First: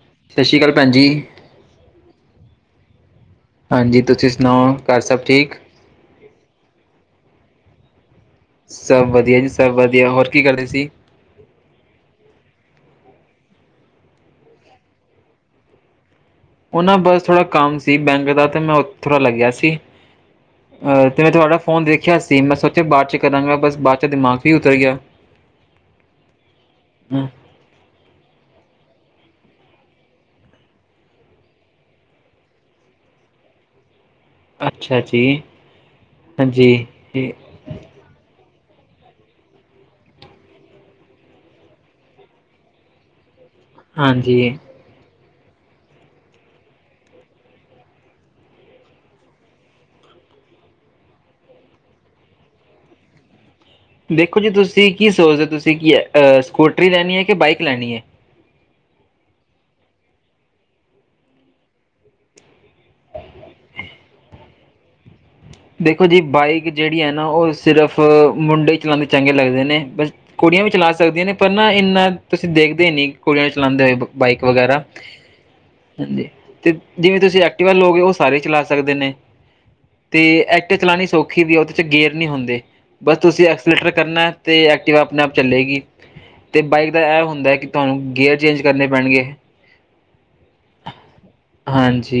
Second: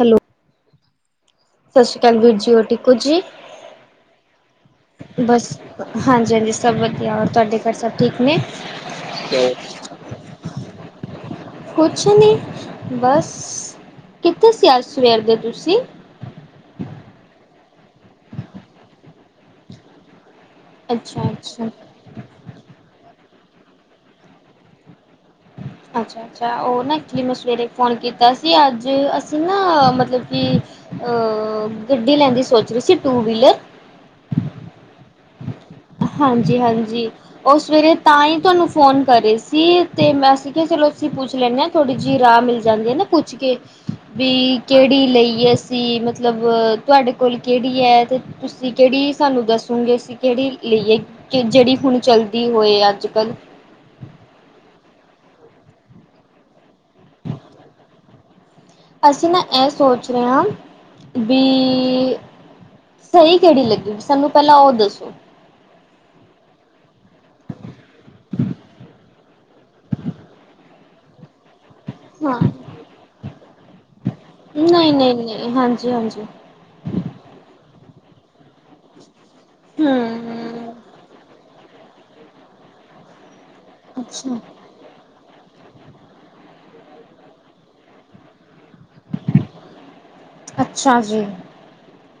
Hello ਸਤਿ ਸ਼੍ਰੀ ਅਕਾਲ, ਭੈਣ ਜੀ। ਸਤਿ ਸ਼੍ਰੀ ਅਕਾਲ ਵੀਰ ਜੀ, ਹੋਰ ਠੀਕ ਹੋ ਜੀ? ਹਾਂਜੀ ਤੁਸੀਂ ਸੁਣਾਓ ਘਰ ਸਭ ਬਸ ਠੀਕ? ਹਾਂਜੀ- ਹਾਂਜੀ ਸਭ ਵਧੀਆ, ਔਰ ਤੁਹਾਡੇ ਘਰ ਸਭ ਠੀਕ ਨੇ? ਸਭ ਵਧੀਆ ਜੀ- ਸਭ ਵਧੀਆ ਹੋਰ ਕੀ ਕਰਦੇ ਸੀ? ਕੁਛ ਨਹੀਂ ਬਸ, ਕਿੱਥੇ ਸੀ ਅੱਜ ਸਵੇਰ ਦੇ ਤੁਸੀਂ? ਉਹ ਨਾ ਬਸ ਥੋੜਾ ਕੰਮ ਸੀ ਬੈਂਕ ਦਾ ਤੇ ਮੈਂ ਥੋੜਾ ਲੱਗਿਆ ਸੀ। ਅਹ ਤੇ ਅੱਛਾ ਮੈਂ ਤੁਹਾਡਾ ਅੱਛਾ ਫੋਨ ਦੇਖਿਆ ਸੀ ਮੈਂ ਸੋਚਿਆ ਬਾਅਦ ਚ ਕਰਾਂਗਾ ਬਸ ਬਾਅਦ ਚ ਦਿਮਾਗ ਚੋ ਹੀ ਉਤਰ ਗਿਆ। ਅੱਛਾ- ਅੱਛਾ ਉਹ ਨਾ ਐਕਚੁਲੀ ਹਮ, ਮੈਂ ਸਵੇਰੇ ਫੋਨ ਕੀਤਾ ਸੀ ਅੱਜ ਅਸੀਂ ਨਾ ਮਤਲਬ ਕਿ, ਅ ਗੱਡੀ ਲੈਂਣ ਦੀ ਸੋਚ ਰਹੀ ਸੀ। Two wheeler. ਅੱਛਾ ਜੀ। ਹਾਂਜੀ- ਹਾਂਜੀ ਓ ਸਵੇਰੇ ਤਾਂ ਹੀ ਤੁਹਾਨੂੰ ਫੋਨ ਕਰ ਰਹੀ ਸੀ, ਅਤੇ ਮੈਂ ਸੀ ਕਿਹਾ ਚਲੋ ਅਸੀਂ ਪੁੱਛ ਲੈਂਦੇ ਹਾਂ, ਥੋੜੀ ਜਿਹੀ ਰਾਹ ਮਿਲ ਜਾਂਦੀ ਹੈ ਨਾ ਪੁੱਛ ਕੇ, ਹਾਂਜੀ ਬੀ ਕੇੜੀ ਲਈ ਏ ਅਸੀ ਮਤਲਬ ਤੋਆਡੇ ਕੋਲ ਕੇੜੀ ਐ, ਤੇ ਤੁਸੀ ਕੇੜੀ ਸਾਨੂੰ ਦੱਸੁਗੇ ਕਿਹੜੀ ਲਈਏ ਕਿ ਜਿਹੜੀ ਹੁਣ ਚੱਲਦੀ ਹੋਏ ਅੱਜ ਕੱਲ ਦੇਖੋ ਜੀ ਤੁਸੀਂ ਕੀ ਸੋਚਦੇ ਹੋ ਤੁਸੀਂ, ਕੀ ਸਕੂਟਰੀ ਲੈਣੀ ਹੈ ਕਿ ਬਾਈਕ ਲੈਣੀ ਹੈ। ਅਸੀਂ ਨਾ ਇਹ ਸੋਚ ਰਹੇ ਹਾਂ ਵੀ ਸਹੀ ਕਿਹੜੀ ਲੱਗੀ, ਸਾਨੂੰ ਪਹਿਲਾਂ ਉਹ ਦੱਸੋ ਦੇਖੋ ਜੀ ਬਾਈਕ ਜਿਹੜੀ ਹੈ ਨਾ, ਉਹ ਸਿਰਫ ਮੁੰਡੇ ਚਲਾਉਂਦੇ ਚੰਗੇ ਲੱਗਦੇ ਨੇ ਬਸ ਕੁੜੀਆਂ ਵੀ ਚਲਾ ਸਕਦੀਆਂ ਨੇ ਪਰ ਨਾ ਇੰਨਾ ਹਾਂ ਤੁਸੀਂ ਦੇਖਦੇ ਨਹੀਂ ਕੁੜੀਆਂ ਨੂੰ ਚਲਾਉਂਦੇ ਹੋਏ ਬਾਈਕ ਵਗੈਰਾ ਨਹੀਂ- ਨਹੀਂ, ਹਾਂਜੀ- ਹਾਂਜੀ ਤੇ ਜਿਵੇਂ ਤੁਸੀਂ ਐਕਟੀਵਾ ਲੋਗੇ ਉਹ ਸਾਰੇ ਚਲਾ ਸਕਦੇ ਨੇ ਹੂੰ ਤੇ ਐਕਟਿਵਾ ਚਲਾਉਣੀ ਸੌਖੀ ਵੀ ਉਹਦੇ 'ਚ ਗੇਰ ਨਹੀਂ ਹੁੰਦੇ ਬਸ ਤੁਸੀਂ ਐਕਸਲੇਟਰ ਕਰਨਾ ਅੱਛਾ, ਤੇ ਐਕਟਿਵਾ ਆਪਣੇ ਆਪ ਚੱਲੇਗੀ, ਅਤੇ ਬਾਈਕ ਦਾ ਇਹ ਹੁੰਦਾ ਕਿ, ਤੁਹਾਨੂੰ ਗੀਅਰ ਚੇਂਜ ਕਰਨੇ ਪੈਣਗੇ। ਅੱਛਾ ਜੀ ਹਾਂਜੀ,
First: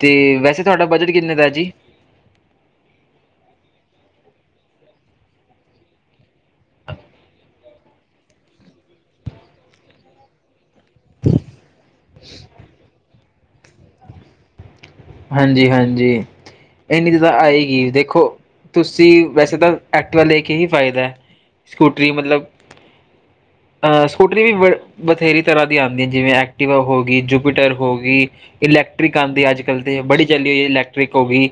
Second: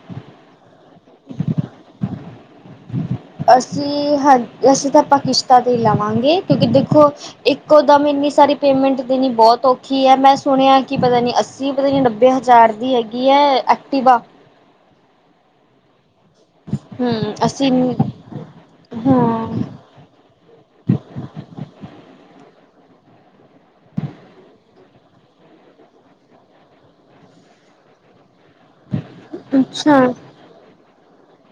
ਤੇ ਵੈਸੇ ਤੁਹਾਡਾ ਬਜਟ ਕਿੰਨੇ ਦਾ ਜੀ [unintelligible] ਅਸੀਂ ਹਾਂ, ਅਸੀਂ ਤਾਂ ਆਪਾਂ ਕਿਸ਼ਤਾਂ 'ਤੇ ਹੀ ਲਵਾਂਗੇ ਕਿਉਂਕਿ ਦੇਖੋ ਇੱਕੋ ਦਮ ਇੰਨੀ ਸਾਰੀ ਪੇਮੈਂਟ ਦੇਣੀ ਬਹੁਤ ਔਖੀ ਹੈ, ਮੈਂ ਸੁਣਿਆ ਕੀ ਪਤਾ ਨਹੀਂ ਅੱਸੀ, ਪਤਾ ਨਹੀਂ ਨੱਬੇ ਹਜ਼ਾਰ ਦੀ ਹੈਗੀ ਹੈ ਐਕਟੀਵਾ ਹਾਂਜੀ! ਹਾਂਜੀ! ਇੰਨੀ ਦੀ ਤਾਂ ਹੂੰ ਅਸੀਂ ਆਏਗੀ ਦੇਖੋ, ਤੁਸੀਂ ਵੈਸੇ ਹਾਂ ਤਾਂ ਐਕਟੀਵਾ ਲੇ ਕੀ ਹੀ ਫਾਇਦਾ ਹੈ, ਸਕੂਟਰੀ ਮਤਲਬ ਅਹ ਸਕੂਟਰੀ ਵੀ। ਬਥੇਰੀ ਤਰ੍ਹਾਂ ਦੀ ਆੰਦੀ ਜਿਵੇਂ ਐਕਟੀਵਾ ਹੋ ਗਈ, ਜੂਪੀਟਰ ਹੋ ਗਈ ਇਲੈਕਟ੍ਰਿਕ ਆਦੀਂ ਅਜ- ਕੱਲ ਅੱਛਾ ਤੇ ਬੜੀ ਚੱਲੀ ਹੋਈ ਇਲੈਕਟ੍ਰਿਕ ਹੋਗੀ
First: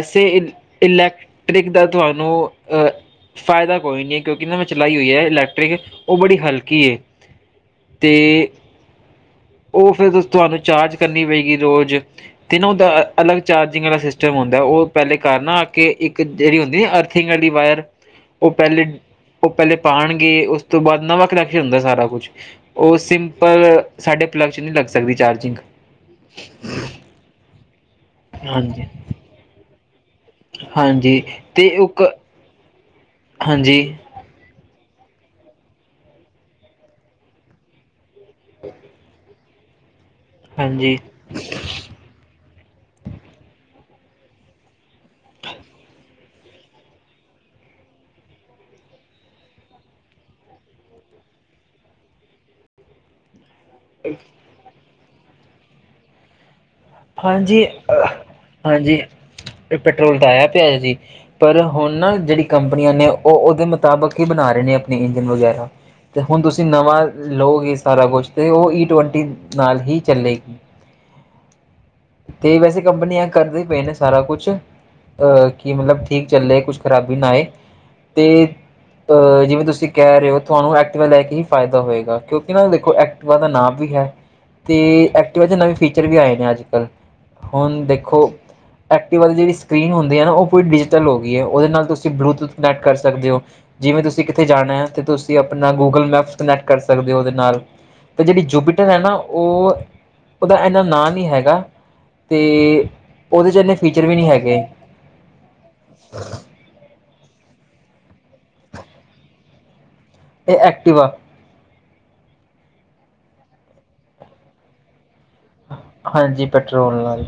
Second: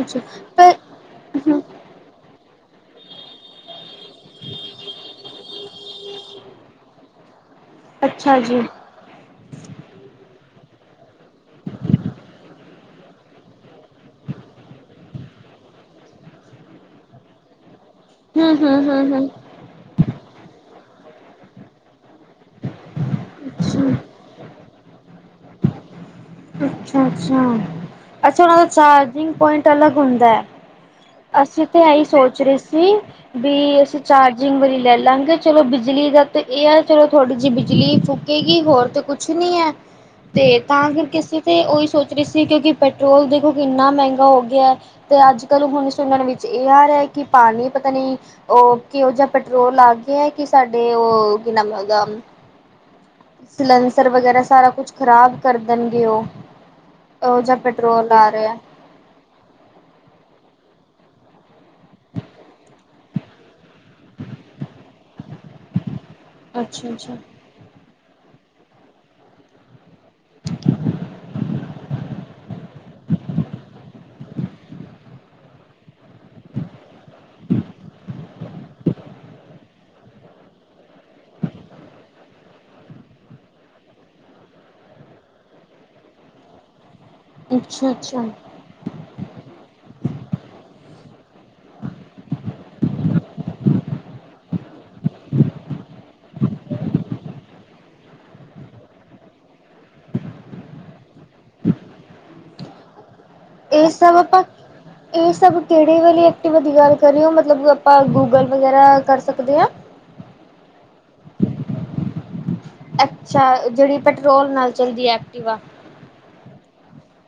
ਅੱਛਾ ਇ ਪਰ ਇਲੈਕਟ੍ਰਿਕ ਦਾ ਤੁਹਾਨੂੰ ਫਾਇਦਾ ਕੋਈ ਨਹੀਂ ਹੈ, ਕਿਉਂਕਿ ਨਾ ਮੈਂ ਚਲਾਈ ਹੋਈ ਹੈ, ਇਲੈਕਟ੍ਰਿਕ ਉਹ ਬੜੀ ਹਲਕੀ ਹੈ ਤੇ ਅੱਛਾ ਜੀ ਉਹ ਫਿਰ ਤੁਹਾਨੂੰ ਚਾਰਜ ਕਰਨੀ ਪਏਗੀ ਰੋਜ਼ ਤੇ ਨਾ ਉਹਦਾ ਅਲੱਗ ਚਾਰਜਿੰਗ ਵਾਲਾ ਸਿਸਟਮ ਹੁੰਦਾ ਉਹ ਪਹਿਲੇ ਘਰ ਨਾ ਆ ਕੇ ਇੱਕ ਜਿਹੜੀ ਹੁੰਦੀ ਨਾ ਅਰਥ ਅਰਥੀਗ ਆਲੀ ਵਾਇਰ ਉਹ ਹੂੰ ਹੂੰ ਪਹਿਲੇ ਹੂੰ ਹੂੰ ਉਹ ਪਹਿਲੇ ਪਾਣਗੇ ਉਸ ਤੋਂ ਬਾਅਦ ਨਵਾਂ ਕਨੈਕਸ਼ਨ ਹੁੰਦਾ ਸਾਰਾ ਕੁਛ ਉਹ ਸਿੰਪਲ ਅੱਛਾ ਸਾਡੇ ਪਲੱਗ 'ਚ ਨੀ ਲੱਗ ਸਕਦੀ ਚਾਰਜਿੰਗ ਅੱਛਾ! ਅੱਛਾ! ਅੱਛਾ! ਉਹਨਾਂ ਦਾ ਹਾਂਜੀ ਚਾਰਜਿੰਗ ਪੁਆਇੰਟ ਅਲੱਗ ਹੁੰਦਾ ਹੈ ਹਾਂਜੀ ਅਸੀਂ ਤੇ ਤਾਂ ਉਹ ਇਹੀ ਸੋਚ ਰਹੇ ਸੀ ਹਾਂਜੀ ਵੀ ਅਸੀਂ ਚਾਰਜਿੰਗ ਵਾਲੀ ਲੈ ਲਾਂਗੇ, ਚਲੋ ਬਿਜਲੀ ਦਾ ਤਾਂ ਇਹ ਆ ਚਲੋ ਥੋੜੀ ਜਿਹੀ ਬਿਜਲੀ ਫੂਕੇਗੀ ਹੋਰ ਤੇ ਕੁਛ ਨੀ ਹੈ ਤੇ ਤਾਂ ਹਾਂਜੀ ਕਰਕੇ ਅਸੀਂ ਤੇ ਉਹੀ ਸੋਚ ਰਹੀ ਸੀ, ਕਿਉਂਕਿ ਪੈਟਰੋਲ ਦੇਖੋ ਕਿੰਨਾ ਮਹਿੰਗਾ ਹੋ ਗਿਆ ਹੈ, ਤੇ ਅੱਜ- ਕੱਲ ਹੁਣ ਸੁਣਨ ਵਿੱਚ ਇਹ ਆ ਰਿਹਾ ਹੈ ਕਿ ਪਾਣੀ ਪਤਾ ਨਹੀਂ ਉਹ ਕਿਹੋ ਜਿਹਾ ਪੈਟਰੋਲ ਆ ਗਿਆ ਹੈ, ਕਿ ਸਾਡੇ ਉਹ ਕੀ ਨਾਮ ਉਹਦਾ ਸਲੈਂਸਰ ਵਗੈਰਾ ਸਾਰਾ ਕੁਛ ਖ਼ਰਾਬ ਕਰ ਦੇਣਗੇ ਉਹ ਉਹ ਜਿਹਾ ਹਾਂਜੀ! ਪੈਟਰੋਲ ਆ ਰਿਹਾ ਹਾਂਜੀ! ਇਹ ਪੈਟਰੋਲ ਤਾਂ ਆਇਆ ਪਿਆ ਜੀ ਪਰ ਹੁਣ ਨਾ ਜਿਹੜੀ ਕੰਪਨੀਆਂ ਨੇ ਉਹ ਉਹਦੇ ਮੁਤਾਬਕ ਹੀ ਬਣਾ ਰਹੇ ਨੇ ਆਪਣੇ ਇੰਜਨ ਵਗੈਰਾ ਤੇ ਹੁਣ ਤੁਸੀਂ ਅੱਛਾ ਨਵਾਂ ਅੱਛਾ ਲਓਗੇ ਸਾਰਾ ਕੁਛ ਤੇ ਉਹ ਈ ਟਵੰਟੀ ਨਾਲ ਹੀ ਚੱਲੇਗੀ ਤੇ ਵੈਸੇ ਕੰਪਨੀਆਂ ਕਰਦੇ ਪਏ ਨੇ ਸਾਰਾ ਕੁਛ ਅਹ ਕਿ ਮਤਲਬ ਠੀਕ ਚੱਲੇ ਕੁਛ ਖ਼ਰਾਬੀ ਨਾ ਆਏ ਤੇ ਅ ਜਿਵੇਂ ਤੁਸੀਂ ਕਹਿ ਰਹੇ ਹੋ, ਤੁਹਾਨੂੰ ਐਕਟਿਵਾ ਲੈ ਕੇ ਹੀ ਫਾਇਦਾ ਹੋਏਗਾ, ਕਿਉਂਕਿ ਨਾ ਦੇਖੋ ਐਕਟਿਵਾ ਦਾ ਨਾਮ ਵੀ ਹੈ ਤੇ ਐਕਟਿਵਾ 'ਚ ਨਵੇਂ ਫੀਚਰ ਵੀ ਆਏ ਨੇ ਅੱਜ- ਕੱਲ੍ਹ ਹੁਣ ਅੱਛਾ ਦੇਖੋ। ਅੱਛਾ ਐਕਟਿਵ ਵਾਲੀ ਜਿਹੜੀ ਸਕਰੀਨ ਹੁੰਦੀ ਹੈ ਨਾ, ਉਹ ਪੂਰੀ ਡਿਜੀਟਲ ਹੋ ਗਈ ਹੈ, ਉਹਦੇ ਨਾਲ ਤੁਸੀ ਬਲੂਟੂਥ ਕਨੈਕਟ ਕਰ ਸਕਦੇ ਹੋ ਜਿਵੇ ਤੁਸੀ ਕਿਤੇ ਜਾਣਾ ਹ ਤੇ, ਤੁਸੀ ਆਪਣਾ ਗੂਗਲ ਮੈਪ- ਕਨੈਟ ਕਰ ਸਕਦੇ ਹੋ ਉਹਦੇ ਨਾਲ, ਤੇ ਜਿਹੜੀ ਜੂਪੀਟਰ ਹੈ ਨਾ ਉਹ ਉਹਦਾ ਇਨਾ ਨਾਂ ਨਹੀ ਹੈਗਾ, ਅਤੇ ਉਹਦੇ 'ਚ ਇਨੇ ਇਹ ਫੀਚਰ ਸਭ ਵੀ ਨਹੀ ਆਪਾਂ ਹੈਗੇ ਇਹ ਸਭ ਕਿਹੜੇ ਵਾਲੇੇ, ਐਕਟਿਵ ਦੀ ਗੱਲ ਕਰ ਰਹੇ ਹੋ, ਮਤਲਬ ਆਪਾ ਗੂਗਲ ਵਗੈਰਾ, ਕਰ ਸਕਦੇ ਹਾਂ ਇਹ ਐਕਟੀਵਾ। ਅਛਾ, ਜਿਹੜੀ ਪੈਟਰੋਲ ਨਾਲ, ਚਲਦੀ ਹੈ। ਐਕਟਿਵਾ ਹਾਂਜੀ ਪੈਟਰੋਲ ਨਾਲ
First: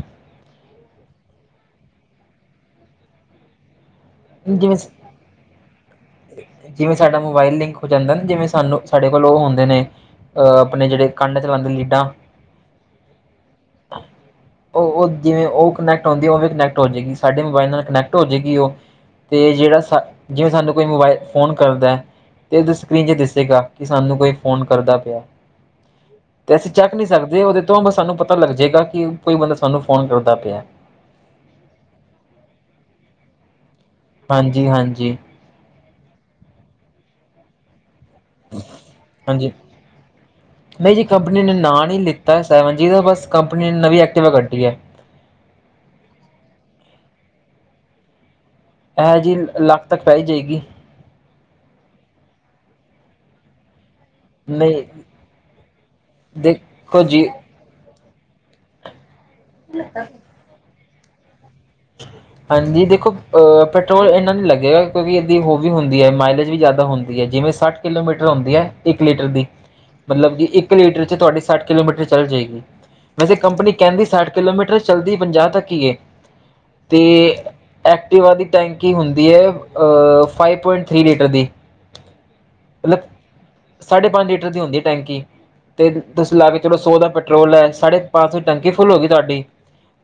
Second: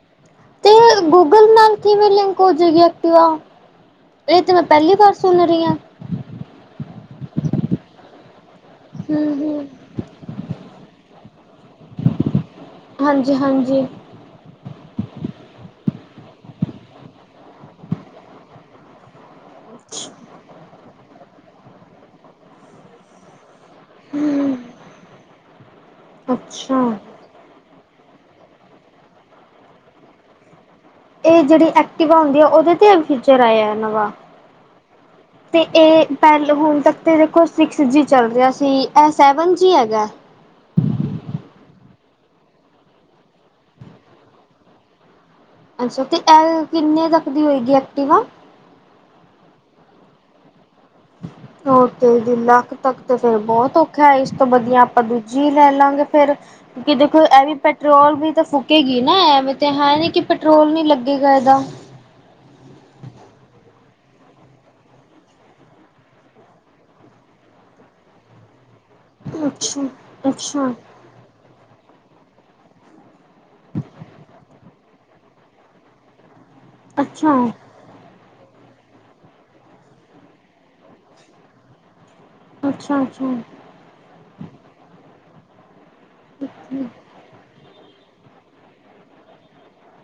ਤੇ ਗੂਗਲ ਨਾਲ ਕਿਵੇਂ ਲਿੰਕ ਹੋ ਜਾਏਗੀ ਐਕਟਿਵਾ, ਇਹ ਤੇ ਮੈ ਪਹਿਲੀ ਵਾਰ ਸੁਣ ਰਹੀ ਹਾਂ ਜਿਵੇ ਸਾਡਾ ਮੋਬਾਇਲ ਲਿਕ ਹੋ ਜਾਦਾ ਨਾ, ਜਿਵੇ ਸਾਨੂੰ ਸਾਡੇ ਹੂੰ ਕੋਲ ਉਹ ਹੁੰਦੇ ਹੂੰ ਨੇ ਅਹ ਆਪਣੇ ਜਿਹੜੇ ਕੰਨ ਚ, ਲਾਦੇ ਲੀਡਾ ਹਾਂਜੀ- ਹਾਂਜੀ ਉਹ- ਉਹ ਜਿਵੇ ਉਹ ਕਨੈਕਟ ਹੁੰਦੀ, ਉਹਵੇ ਵੀ ਕਨੈਕਟ ਹੋ ਜਾਏਗੀ ਸਾਡੇ ਮੋਬਾਇਲ ਨਾਲ, ਕਨੈਕਟ ਹੋ ਜਾਏਗੀ ਉਹ ਤੇ ਜਿਹੜਾ ਸਾਨੂੰ ਜਿਵੇ, ਸਾਨੂੰ ਕੋਈ ਮੋਬਾਇਲ ਫੋਨ ਕਰਦਾ, ਤੇ ਉਹ ਸਕਰੀਨ 'ਚ ਦੱਸੇਗਾ ਕਿ ਸਾਨੂੰ ਕੋਈ ਫੋਨ ਕਰਦਾ ਪਿਆ ਤੇ, ਅਸੀ ਅੱਛਾ। ਚਕ ਨਹੀ ਸਕਦੇ ਉਹਦੇ ਤੋਂ ਬਸ ਸਾਨੂੰ ਪਤਾ ਲਗ ਜਾਏਗਾ ਕਿ, ਕੋਈ ਬੰਦਾ ਸਾਨੂੰ ਫੋਨ ਕਰਦਾ ਪਿਆ ਇਹ ਜਿਹੜੀ ਐਕਟੀਿਵਾ ਹੁਦੀ ਆ, ਉਹਦੇ 'ਤੇ ਫਿਚਰ ਆਇਆ ਨਵਾ ਹਾਂਜੀ- ਹਾਂਜੀ ਤੇ ਇਹ ਪਹਿਲੌ ਹੁਣ ਤੱਕ ਤੇ, ਦੇਖੋ ਸਿਕਸ ਜੀ ਚਲ ਰਿਹਾ ਸੀ। ਇਹ ਸੈਵਨ ਜੀ ਹੈਗਾ ਮੈ ਜੀ ਕੰਪਨੀ ਨੇ ਨਾਮ ਨਹੀ ਲਿਤਾ, ਸੈਵਨ ਜੀਬਸ ਕੰਪਨੀ ਨੇ ਨਵੀ ਏਕਟਿਵਾ ਕੱਢੀ ਲਈ ਐ ਅੱਛਾ, ਤੇ ਐ ਕਿਨੇ ਤਕ ਦੀ ਹੋਏਗੀ ਐਕਟੀਿਵ ਆ? ਐ ਜੀ, ਲਖ ਤੱਕ ਪੈ ਹੀ ਜਾਏਗੀ ਉਹ ਤੇ ਦਿਨ ਲਖ ਤਕ, ਤੇ ਫੇਰ ਬਹੁਤ ਖੈਰ, ਇਸ ਤੋਂ ਵਧੀਆ ਨਹੀਂ ਆਪਾ ਦੂਜੀ ਲੈ ਲਵਾਗੇ, ਫੇਰ ਦੇਖੋ ਜਿਦੇ ਕੋਲ ਜੀ ਐ ਐਵੀ ਪ ਪੈਟਰੋਲ ਵੀ ਤਾਂ ਫੂਕੇਗੀ ਨਾ, ਐਵੇ ਤੇ ਹੈ। ਨੀ ਕਿ, ਪੈਟਰੋਲ ਨੀ ਲਗੇਗਾ ਇਹਦਾ ਹਾਂਜੀ, ਦੇਖੋ ਜੀ ਪੈਟਰੋਲ ਇਨਾ ਨਹੀ ਲਗੇਗਾ ਕਿਉਕਿ, ਇਹਦੀ ਹੋ ਵੀ ਹੁੰਦੀ ਹੈ ਮਾਈਲੇਜ ਵੀ, ਜਿਆਦਾ ਹੁੰਦੀ ਹੈ। ਜਿਵੇ ਸੱਠ ਕਿਲੋਮੀਟਰ ਹੁੰਦੀ ਹੈ, ਇਕ ਲੀਟਰ ਦੀ ਅੱਛਾ ਮਤਲਬ ਕਿ, ਅੱਛਾ ਇਕ ਲੀਟਰ 'ਚ ਤੁਹਾਡੀੇ ਸਠ ਕਿਲੋਮੀਟਰ, ਚੱਲ ਜਾਏਗੀ ਵੈਸੇ ਕੰਪਨੀ ਕਹਿੰਦੀ, ਸਾਠ ਕਿਲੋਮੀਟਰ ਚਲਦੀ ਪੰਜਾਹ ਤੱਕ ਏ ਤੇ ਅੱਛਾ ਐਕਟਿਵਾ ਦੀ ਟੈਕੀ ਹੁੰਦੀ ਏ, ਫਾਈਵ ਪੁਆਇੰਟ ਥ੍ਰੀ ਲੀਟਰ ਦੀ ਮਤਲਬ ਅੱਛਾ-ਅੱਛਾ ਸਾਢੇ ਪੰਜ ਲੀਟਰ ਦੀ ਹੁੰਦੀ ਟੈਕੀ, ਤੇ ਤੁਸੀ ਲਾ ਕੇ ਚਲੋ ਸੌ ਦਾ ਪੱ ਪਟਰੋਲ ਹੈ ਸਾਢੇ ਪੰਜ ਸੌ ਟੰਕੀ ਫੁੱਲ ਹੋ ਗਈ ਤੁਹਾਡੀ,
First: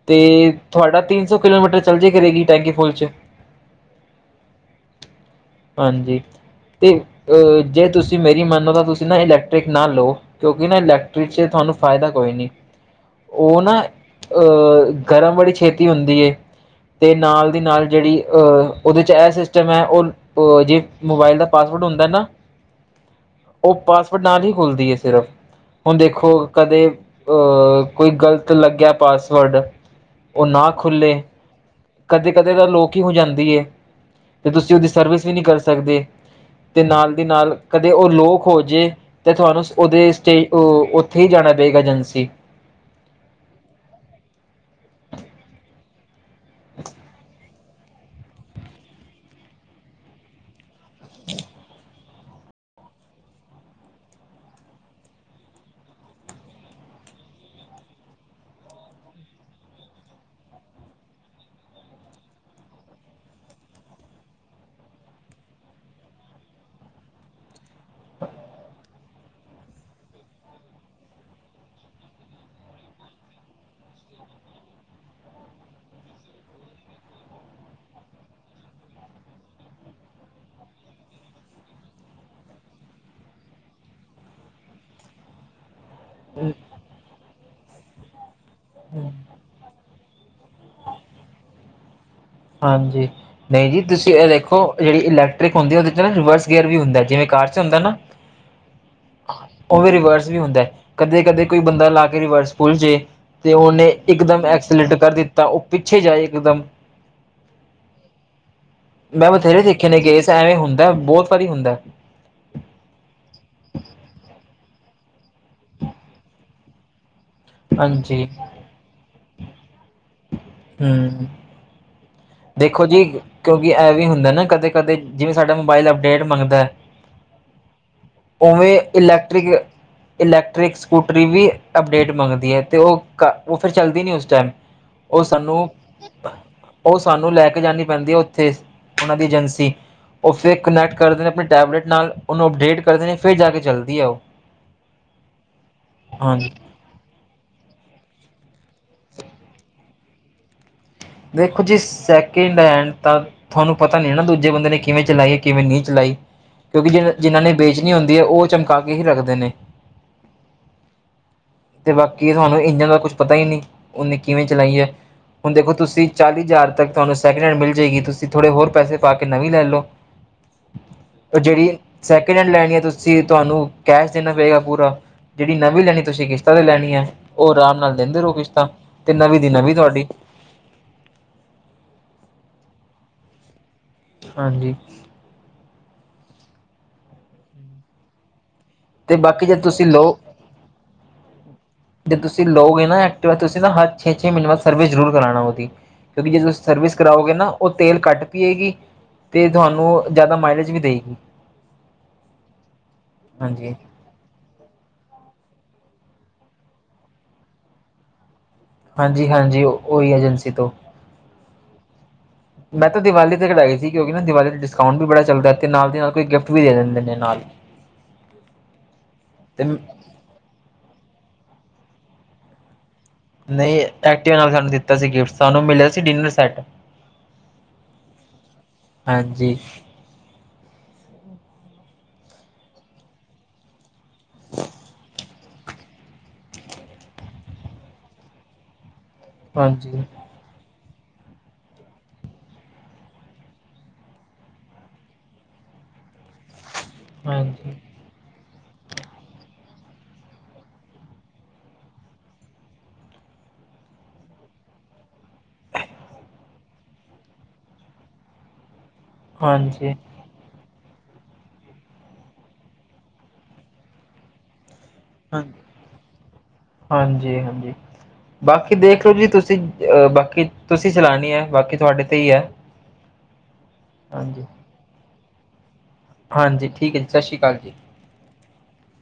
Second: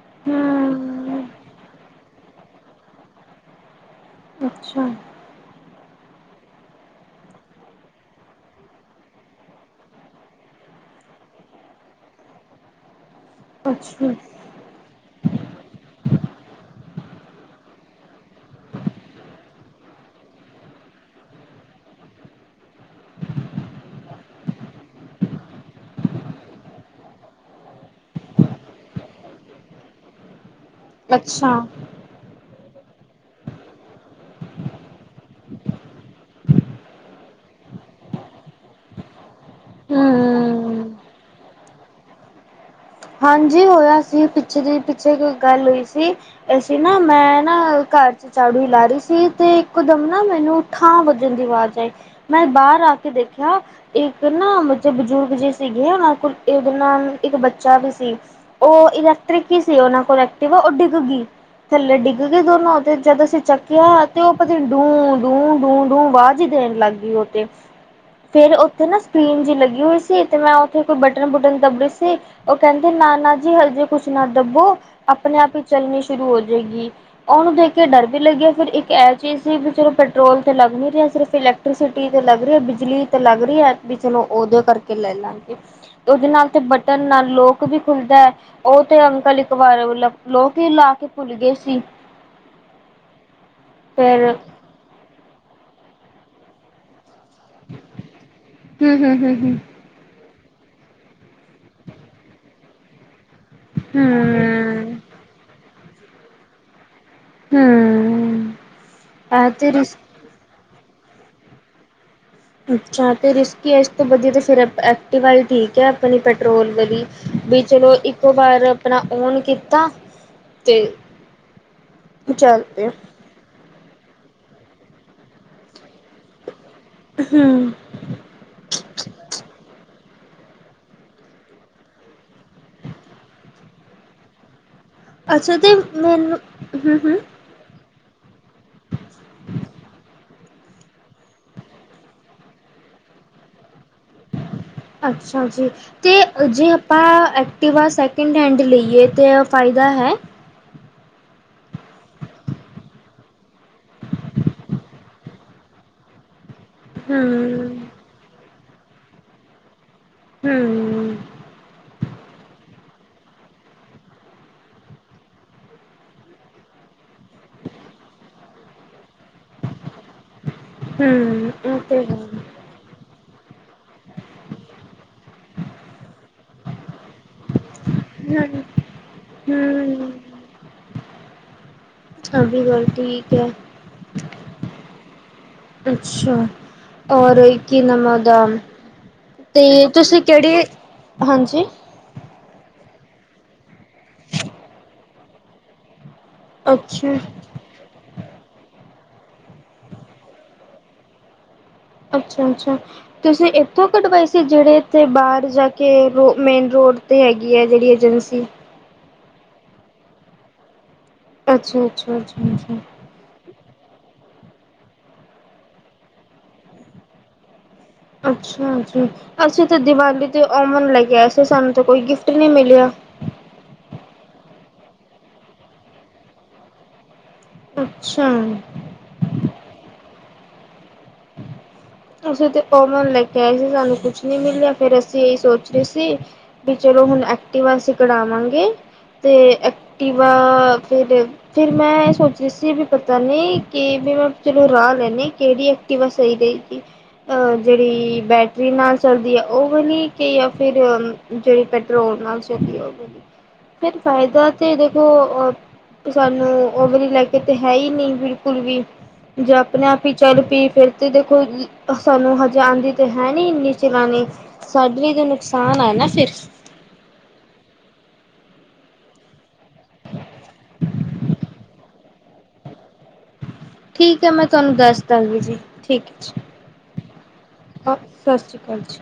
ਤੇ ਤੁਹਾਡਾ ਤਿੰਨ ਹਮ ਸੌ ਉਹ ਕੀ ਕਰੇਗੀ ਟੈਕੀ ਫੁੱਲ 'ਚ ਅੱਛਾ। ਹਾਂਜੀ, ਤੇ ਅ ਜੇ ਤੁਸੀ ਮੇਰੀ ਮੰਨੋ ਤਾਂ ਤੁਸੀ ਇਲੈਕਟ੍ਰਿਕ ਨਾ ਲਓ ਕਿਉਕਿ, ਇਲੈਕਟ੍ਰਿਕ 'ਚ ਤੁਹਾਨੂੰ ਫਾਇਦਾ ਕੋਈ ਨੀ ਉਹ ਨਾ ਅੱਛਾ ਅਹ, ਗਰਮ ਬੜੀ ਛੇਤੀ ਹੁੰਦੀ ਏ ਤੇ, ਨਾਲ ਦੀ ਨਾਲ ਜਿਹੜੀ ਉਹਦੇ 'ਚ ਇਹ ਸਿਸਟਮ ਏ ਉ ਉਹ ਜੇ ਮੋਬਾਇਲ ਦਾ, ਪਾਸਵਰਡ ਹੁੰਦਾ ਨਾ ਉਹ ਪਾਸਵਰਡ ਨਾਲ ਹੀ, ਖੁੱਲਦੀ ਹੈ ਸਿਰਫ ਹੁਣ ਦੇਖੋ, ਕਦੇ ਅਹ ਕੋਈ ਗਲਤ ਲਗਿਆ ਪਾਸਵਰਡ ਉਹ ਨਾ ਖੁਲੀ ਅੱਛਾ ਕਦੇ-ਕਦੇ ਤਾਂ ਲੋਕ ਹੀ ਹੋ ਜਾਦੀ ਏ, ਤੇ ਤੁਸੀ ਉਹਦੀ ਸਰਵਿਸ ਵੀ ਨਹੀ ਕਰ ਸਕਦੇ ਤੇ ਨਾਲ ਦੀ ਨਾਲ ਕਦੇ ਉਹ ਲੋਕ ਹੋ ਜੇ- ਤੇ ਤੁਹਾਨੂੰ ਉਹਦੇ ਸਟੇ ਹਮ ਉਥੇ ਹੀ ਜਾਣਾ ਪਏਗਾ ਏਜੰਸੀ। ਹਾਂਜੀ ਹੋਇਆ ਸੀ ਪਿਛੇ ਦੀ ਪਿਛੇ ਕੋ ਗੱਲ ਹੋਈ ਸੀ। ਅਸੀ ਨਾ ਮੈ ਨਾ ਘਰ- ਚਾੜੂ ਲਾ ਰਹੀ ਸੀ ਅਤੇ ਇੱਕਦਮ ਨਾ ਮੈਨੂੰ ਠਾਂ ਵੱਜਣ ਦੀ ਆਵਾਜ਼ ਆਈ। ਮੈਂ ਬਾਹਰ ਆ ਕੇ ਦੇਖਿਆ। ਇੱਕ ਨਾ ਬੱਚੇ ਬਜ਼ੁਰਗ ਜੇ ਸੀਗੇ ਆ ਉਹ ਕੋਲ ਇਹਦੇ ਨਾਲ ਇੱਕ ਬੱਚੇ ਬਾ ਵੀ ਸੀ। ਉਹ ਇਲੈਕਟ੍ਰਿਕ ਹੀ ਸੀ ਉਹਨਾਂ ਕੋਲ ਐਕਟਿਵ ਉਹ ਡਿੱਗ ਗਈ। ਥੱਲੇ ਡਿੱਗ ਗਏ ਦੋਨੋਂ ਤੇ ਜਦ ਅਸੀਂ ਚੱਕਿਆ ਤੇ ਉਹ ਪਤਾ ਡੂੰ- ਡੂੰ- ਡੂੰ -ਡੂੰ ਵਾਜ਼ ਹੀ ਦੇਣ ਲੱਗ ਗਯਾ। ਵੀ ਹੋਤੇ। ਫੇਰ ਉੱਥੇ ਨਾ ਸਕਰੀਨ ਜਿ ਲੱਗੀ ਹੋਈ ਸੀ ਤੇ ਮੈਂ ਉੱਥੇ ਕੋਈ ਬਟਨ- ਬੁਟਨ ਦੱਬੇ ਸੀ। ਉਹ ਕਹਿੰਦੇ ਨਾਨਾ ਜੀ ਹਜੇ ਕੁਛ ਨਾ ਦੱਬੋ ਆਪਣੇ ਆਪ ਹੀ ਚੱਲਣੀ ਸ਼ੁਰੂ ਹੋ ਜਾਏਗੀ। ਉਹਨੂੰ ਦੇਖ ਕੇ ਡਰ ਵੀ ਲੱਗਿਆ ਫਿਰਰ ਇੱਕ ਇਹ ਚੀਜ਼ ਸੀ ਵੀ ਚਲੋ ਪੈਟਰੋਲ ਤੇ ਲੱਗ ਨ ਨਹੀਂ ਰਿਹਾ ਸਿਰਫ ਇਲੈਕ ਐੈਕਟ੍ਰੀਸਿਟੀ ਤਾਂ ਲੱਗ ਰਹੀ ਹੈ ਬਿਜਲੀ ਤਾਂ ਲੱਗ ਰਹੀ ਹੈ ਵੀ ਚਲੋ ਉਦੇ ਕਰਕੇ ਲੈ ਲਵਾਂਗੇ। ਉਹਦੇ ਨਾਲ ਤੇ ਬਟਨ ਨਾਲ ਲੋਕ ਵੀ ਖੁੱਲਦਾ, ਉਹ ਤੇ ਅੰਕਲ ਇੱਕ ਬਾਰੇ ਮਤਲਬ ਲੋ ਕੇ ਲਾ ਕੇ ਭੁੱਲ ਗਏ ਸੀ। ਹਾਂਜੀ। ਨਹੀਂ ਜੀ, ਤੁਸੀਂ ਇਹ ਫੇਰ ਦੇਖੋ ਜਿਹੜੀ ਇਲੈਕਟ੍ਰਿਕ ਹੁੰਦੀ ਉਹਦੇ ਚ' ਨਾ ਰਿਵਰਸ ਗੀਅਰ ਵੀ ਹੁੰਦਾ ਜਿਵੇਂ ਕਾਰ। ਹਨਾ। ਹੂੰ ਹੂੰ ਹੂੰ ਉਹ ਵੀ ਰਿਵਰਸ ਵੀ ਹੁੰਦਾ। ਕਦੇ- ਕਦੇ ਕੋਈ ਬੰਦਾ ਲਾ ਕੇ ਰਿਵਰਸ ਭੁੱਲ ਜਾੇ, ਤੇ ਉਹਨੇ ਹੂੰ ਇੱਕਦਮ ਐਕਸ ਸਿਲੈਕਟ ਕਰ ਦਿੱਤਾ, ਉਹ ਪਿੱਛੇ ਜਾਏ ਇਕਦਮ। ਹੂ ਮੈਂ ਬਥੇਰੇ ਦੇਖੇ ਨੇ ਕੇਸ ਐਵੇਂ ਹੁੰਦਾ, ਬਹੁਤ ਵਾਰੀ ਹੁੰਦਾ। ਛਾ ਤਾਂ ਰਿਸਕੀ ਹੈ, ਇਸ ਤੋਂ ਵਧੀਆ ਤਾਂ ਫਿਰ ਐਕਟੀਿਵਾਈ ਠੀਕ ਹੈ ਆਪਣੀ ਪੈਟਰੋਲ ਵਾਲੀ। ਵੀ ਚਲੋ ਹਾਂਜੀ ਇੱਕੋ ਵਾਰ ਆਪਣਾ ਓਨ ਕੀਤਾ। ਤੇ ਹੂ ਚੱਲ ਦੇਖੋ ਪਏ ਜੀ, ਕਿਉਂਕਿ ਇਹ ਵੀ ਹੁੰਦਾ ਨਾ ਕਦੇ- ਕਦੇ ਜਿਵੇਂ ਸਾਡਾ ਮੋਬਾਇਲ ਅਪਡੇਟ ਮੰਗਦਾ ਹੈ। ਹੂ ਉਵੇਂ ਇਲੈਕਟ੍ਰਿਕ ਇਲੈਕਟ੍ਰਿਕ ਸਕੂਟਰੀ ਵੀ ਅਪਡੇਟ ਮੰਗਦੀ ਹੈ। ਅਤੇ ਉਹ- ਉਹ ਫਿਰ ਚੱਲਦੀ ਨਹੀਂ ਉਸ ਟਾਈਮ। ਉਹ ਅੱਛਾ ਸਾਨੂੰ ਤੇ ਮੈਨੂੰ ਉਹ ਹਮ ਹਮ ਸਾਨੂੰ ਲੈ ਕੇ ਜਾਣੀ ਪੈਂਦੀ ਹੈ ਉੱਥੇ ਉਹਨਾਂ ਦੀ ਏਜੰਸੀ। ਉਸੇ ਕੁਨੈਕਟ ਕਰਦੇ ਨੇ ਆਪਣੇ ਟੈਬਲੇਟ ਨਾਲ, ਉਹਨੂੰ ਅਪਡੇਟ ਕਰਦੇ ਨੇ ਫਿਰ ਜਾ ਕੇ ਚੱਲਦੀ ਹੈ ਉਹ। ਅੱਛਾ ਜੀ। ਤੇ ਹਾਂਜੀ ਜੇ ਆਪਾਂ ਐਕਟੀਿਵਾ ਸੈਕਿੰਡ ਹੈਂਡ ਲਈਏ ਤਾਂ ਫਾਇਦਾ ਹੈ। ਦੇਖੋ ਜੀ, ਸੈਕਿੰਡ ਹੈਂਡ ਤਾਂ ਤੁਹਾਨੂੰ ਪਤਾ ਨ ਨਾ ਦੂਜੇ ਬੰਦੇ ਨੇ ਕਿਵੇਂ ਚਲਾਈ ਹੈ, ਕਿਵੇਂ ਨਹੀਂ ਚਲਾਈ। ਕਿਉਂਕਿ ਜਿ ਜਿਹਨ੍ਹਾਂ ਨੇ ਹਮ ਵੇਚਣੀ ਹੁੰਦੀ ਹੈ ਉਹ ਚਮਕਾ ਕੇ ਹੀ ਰੱਖਦੇ ਨੇ। ਹੂ ਅਤੇ ਬਾਕੀ ਤੁਹਾਨੂੰ ਇੰਜਣ ਦਾ ਕੁਛ ਪਤਾ ਹੀ ਨਹੀਂ, ਉਹਨੇ ਕਿਵੇਂ ਚਲਾਈ ਹੈ। ਹੁਣ ਦੇਖੋ ਤੁਸੀਂ ਤਹੀ- ਚਾਲੀ ਹਜ਼ਾਰ ਤੱਕ ਤੁਹਾਨੂੰ ਸੈਕਿੰਡ ਹੈਂਡ ਮਿਲ ਜਾਏਗੀ। ਤੁਸੀ ਥੋੜੇ ਹੋਰ ਪੈਸੇ ਪਾ ਕੇ ਨੀਂ ਲੈ ਲਓ। ਉਹ ਹਮ ਜਿਹੜੀ ਤੇ ਹੈ ਸੈਕਿੰਡ ਹੈਂਡ ਲੈਣੀ ਆ ਤੁਸੀਂ ਅਂ ਤੁਹਾਨੂੰ ਕੈਸ਼ ਦੇਣਾ ਪਏਗਾ ਪੂਰਾ। ਜਿਹੜੀ ਨਵੀਂ ਲੈਣੀ ਤੁਸੀਂ ਕਿਸ਼ਤਾਂ ਤੇ ਲੈਣੀ ਹੈ। ਉਹ ਆਰਾਮ ਨਾਲ ਦਿੰਦੇ ਰਹੋ ਹਮ ਕਿਸ਼ਤਾਂ। ਤੇ ਨਵੀਂ ਦੀ ਨਵੀ ਤੁਹਾਡੀ। ਤੁਹਾਡੀ ਗੱਲ ਠੀਕ ਹੈ। ਹਾਂਜੀ। ਅੱਛਾ, ਔਰ ਕੀ ਨਾਮ ਹੈ ਉਦਾ? ਤੇ ਬਾਕੀ ਜੇ ਤੇ ਲਓ ਤੁਸੀਂ ਕਿਹੜੀ ਹਾਂਜੀ। ਜੇ ਤੁਸੀਂ ਲੋਗਾਏ ਨਾ ਐਕਟਿਵਾ ਤੁਸੀਂ ਨਾ ਹਰ ਛੇ-ਛੇ ਮਿਹਨੇ ਬਾਅਦ ਸਰਵਿਸ ਜ਼ਰੂਰ ਕਰਾਣਾ ਉਹਦੀ। ਵਧੀਆ ਜੇ ਤੁਸੀਂ ਸਰਵਿਸ ਅੱਛਾ ਕਰਓਗੇ ਨਾ ਉਹ ਤੇਲ ਕੱਟ ਪੀਏਗੀ ਅਤੇ ਤੁਹਾਨੂੰ ਜ਼ਿਆਦਾ ਮਾਈਲੇਜ ਵੀ ਦੇਅਗਈ। ਅੱਛਾ -ਅੱਛਾ ਤੁਸੀਂ ਹਾਂਜੀ ਇੱਥੋਂ ਕਟਵਾਈ ਸੀ ਜਿਹੜੇ ਇੱਥੇ ਬਾਹਰ ਜਾ ਕੇ ਮੇਨ ਰੋਡ ਤੇ ਹੈਗੀ ਆ ਜਿਹੜੀ ਏਜੰਸੀ? ਹਾਂਜੀ- ਹਾਂਜੀ ਉਹੀ ਏਜੰਸੀ ਤੋਂ। ਅੱਛਾ- ਅੱਛਾ -। ਮੈਂ ਤੇ ਦੀਵਾਲੀ ਤੇ ਕਢਾਈ ਸੀ ਕਿਉਂਕਿ ਨਾ ਦੀਵਾਲੀ ਤੇ ਡਿਸਕਾਊਂਟ ਵੀ ਬੜਾ ਚੱਲਦਾ ਤੇ ਨਾਲ ਦੀ ਨਾਲ ਕੋਈ ਗਿਫਟ ਵੀ ਦੇ ਦਿੰਦੇ ਨੇ ਨਾਲ [inaudible] [inaudible] ਅੱਛਾ ਜੀ ਅਸੀਂ ਤਾਂ ਤੇ ਦੀਵਾਲੀ ਤੇ ਔਵਨ ਲੈਕੇ ਆਏ ਸੀੇ, ਸਾਨੂੰ ਤਾਂ ਕੋਈ ਗਿਫ਼ਟ ਨਹੀ ਮਿਲਿਆ। ਨਹੀਂ ਐਕਟਿਵਾ ਨਾਲ ਸਾਨੂੰ ਦਿੱਤਾ ਸੀ ਗਿਫਟ, ਸਾਨੂੰ ਮਿਲਿਆ ਸੀ ਡਿਨਰ ਸੈਟ। ਅੱਛਾ। ਹਾਂਜੀ। ਅਸੀ ਤੇ ਔਵਨ ਲੈ ਕੇ ਆਏ ਸੀ ਸਾਨੂੰ ਕੁਝ ਨਹੀਂ ਮਿਲਿਆ ਫਿਰ ਅਸੀ ਏਹੀ ਸੋਚ ਰਹੇ ਸੀ ਵੀ ਚਲੋ ਹੁਣ ਐਕਟਿਵਾ ਅਸੀਂ ਕਡਾਵਾਂਗੇ ਤੇ ਹਾਂਜੀ ਐਕਟਿਵਾ ਫੇਰ ਦੇਖ ਫਿਰ ਮੈਂ ਇਹ ਸੋਚ ਰਹੀ ਸੀ ਵੀ ਪਤਾ ਨਹੀ ਕਿ ਵੀ ਮੈਂ ਚਲੋ ਰਾਹ ਲੈਨੀ ਕੇਹੜੀ ਐਕ ਟਿਵਾ ਸਹੀ ਰਹੇਗੀ ਅਹ ਹਾਂਜੀ ਜਿਹੜੀ ਬੈਟ ਰੀ ਨਾਲ ਚਲਦੀ ਹੈ ਉਹ ਵਾਲੀ ਕਿ ਜਾਂ ਫਿਰ ਜਿਹੜੀ ਪੈਟਰੋਲ ਨਾਲ ਚਲਦੀ ਉਹ ਵਾਲੀ। ਫਿਰ ਫ਼ਾਇਦਾ ਤੇ ਦੇਖੋ ਅ ਸਾਨੂੰ ਉਵੇਰੀ ਲੈਕੇ ਤੇ ਹੈ ਹੀ ਨਹੀ ਬਿਲਕੁਲ ਵੀ ਜਾ ਅਪਣੇ ਹਾਂਜੀ ਆਪ ਹੀ ਚੱਲ ਪਈ ਫਿਰ ਤੇ ਦੇਖੋ ਸਾਨੂੰ ਹਜੇ ਆਂਦੀ ਤੇ ਹੈ ਨੀ ਇੰਨੀ ਚਲਾਣੀ, ਸਾਡੇ ਲਈ ਤੇ ਹਾਂ ਨੁਕਸਾਨ ਹੈ ਨਾ ਫਿਰ ਹਾਂਜੀ- ਹਾਂਜੀ, ਬਾਕੀ ਦੇਖ ਲੋ ਜੀ ਤੁਸੀ। ਬਾਕੀ ਤੁਸੀ ਚਲਾਨੀ ਏ, ਬਾਕੀ ਤੁਹਾਡੇ ਤੇ ਹੀ ਹੈ। ਠੀਕ ਹੈ ਹਾਂਜੀ ਮੈਂ ਤੁਹਾਨੂੰ ਦੱਸ ਦਵਾਂਗੀ ਜੀ। ਠੀਕ ਹੈ ਜੀ। ਹਾਂਜੀ ਠੀਕ ਹੈ ਜੀ ਸਤਿ ਸ਼੍ਰੀ ਅਕਾਲ ਜੀ ਸਤਿ ਸ਼੍ਰੀ ਅਕਾਲ ਜੀ।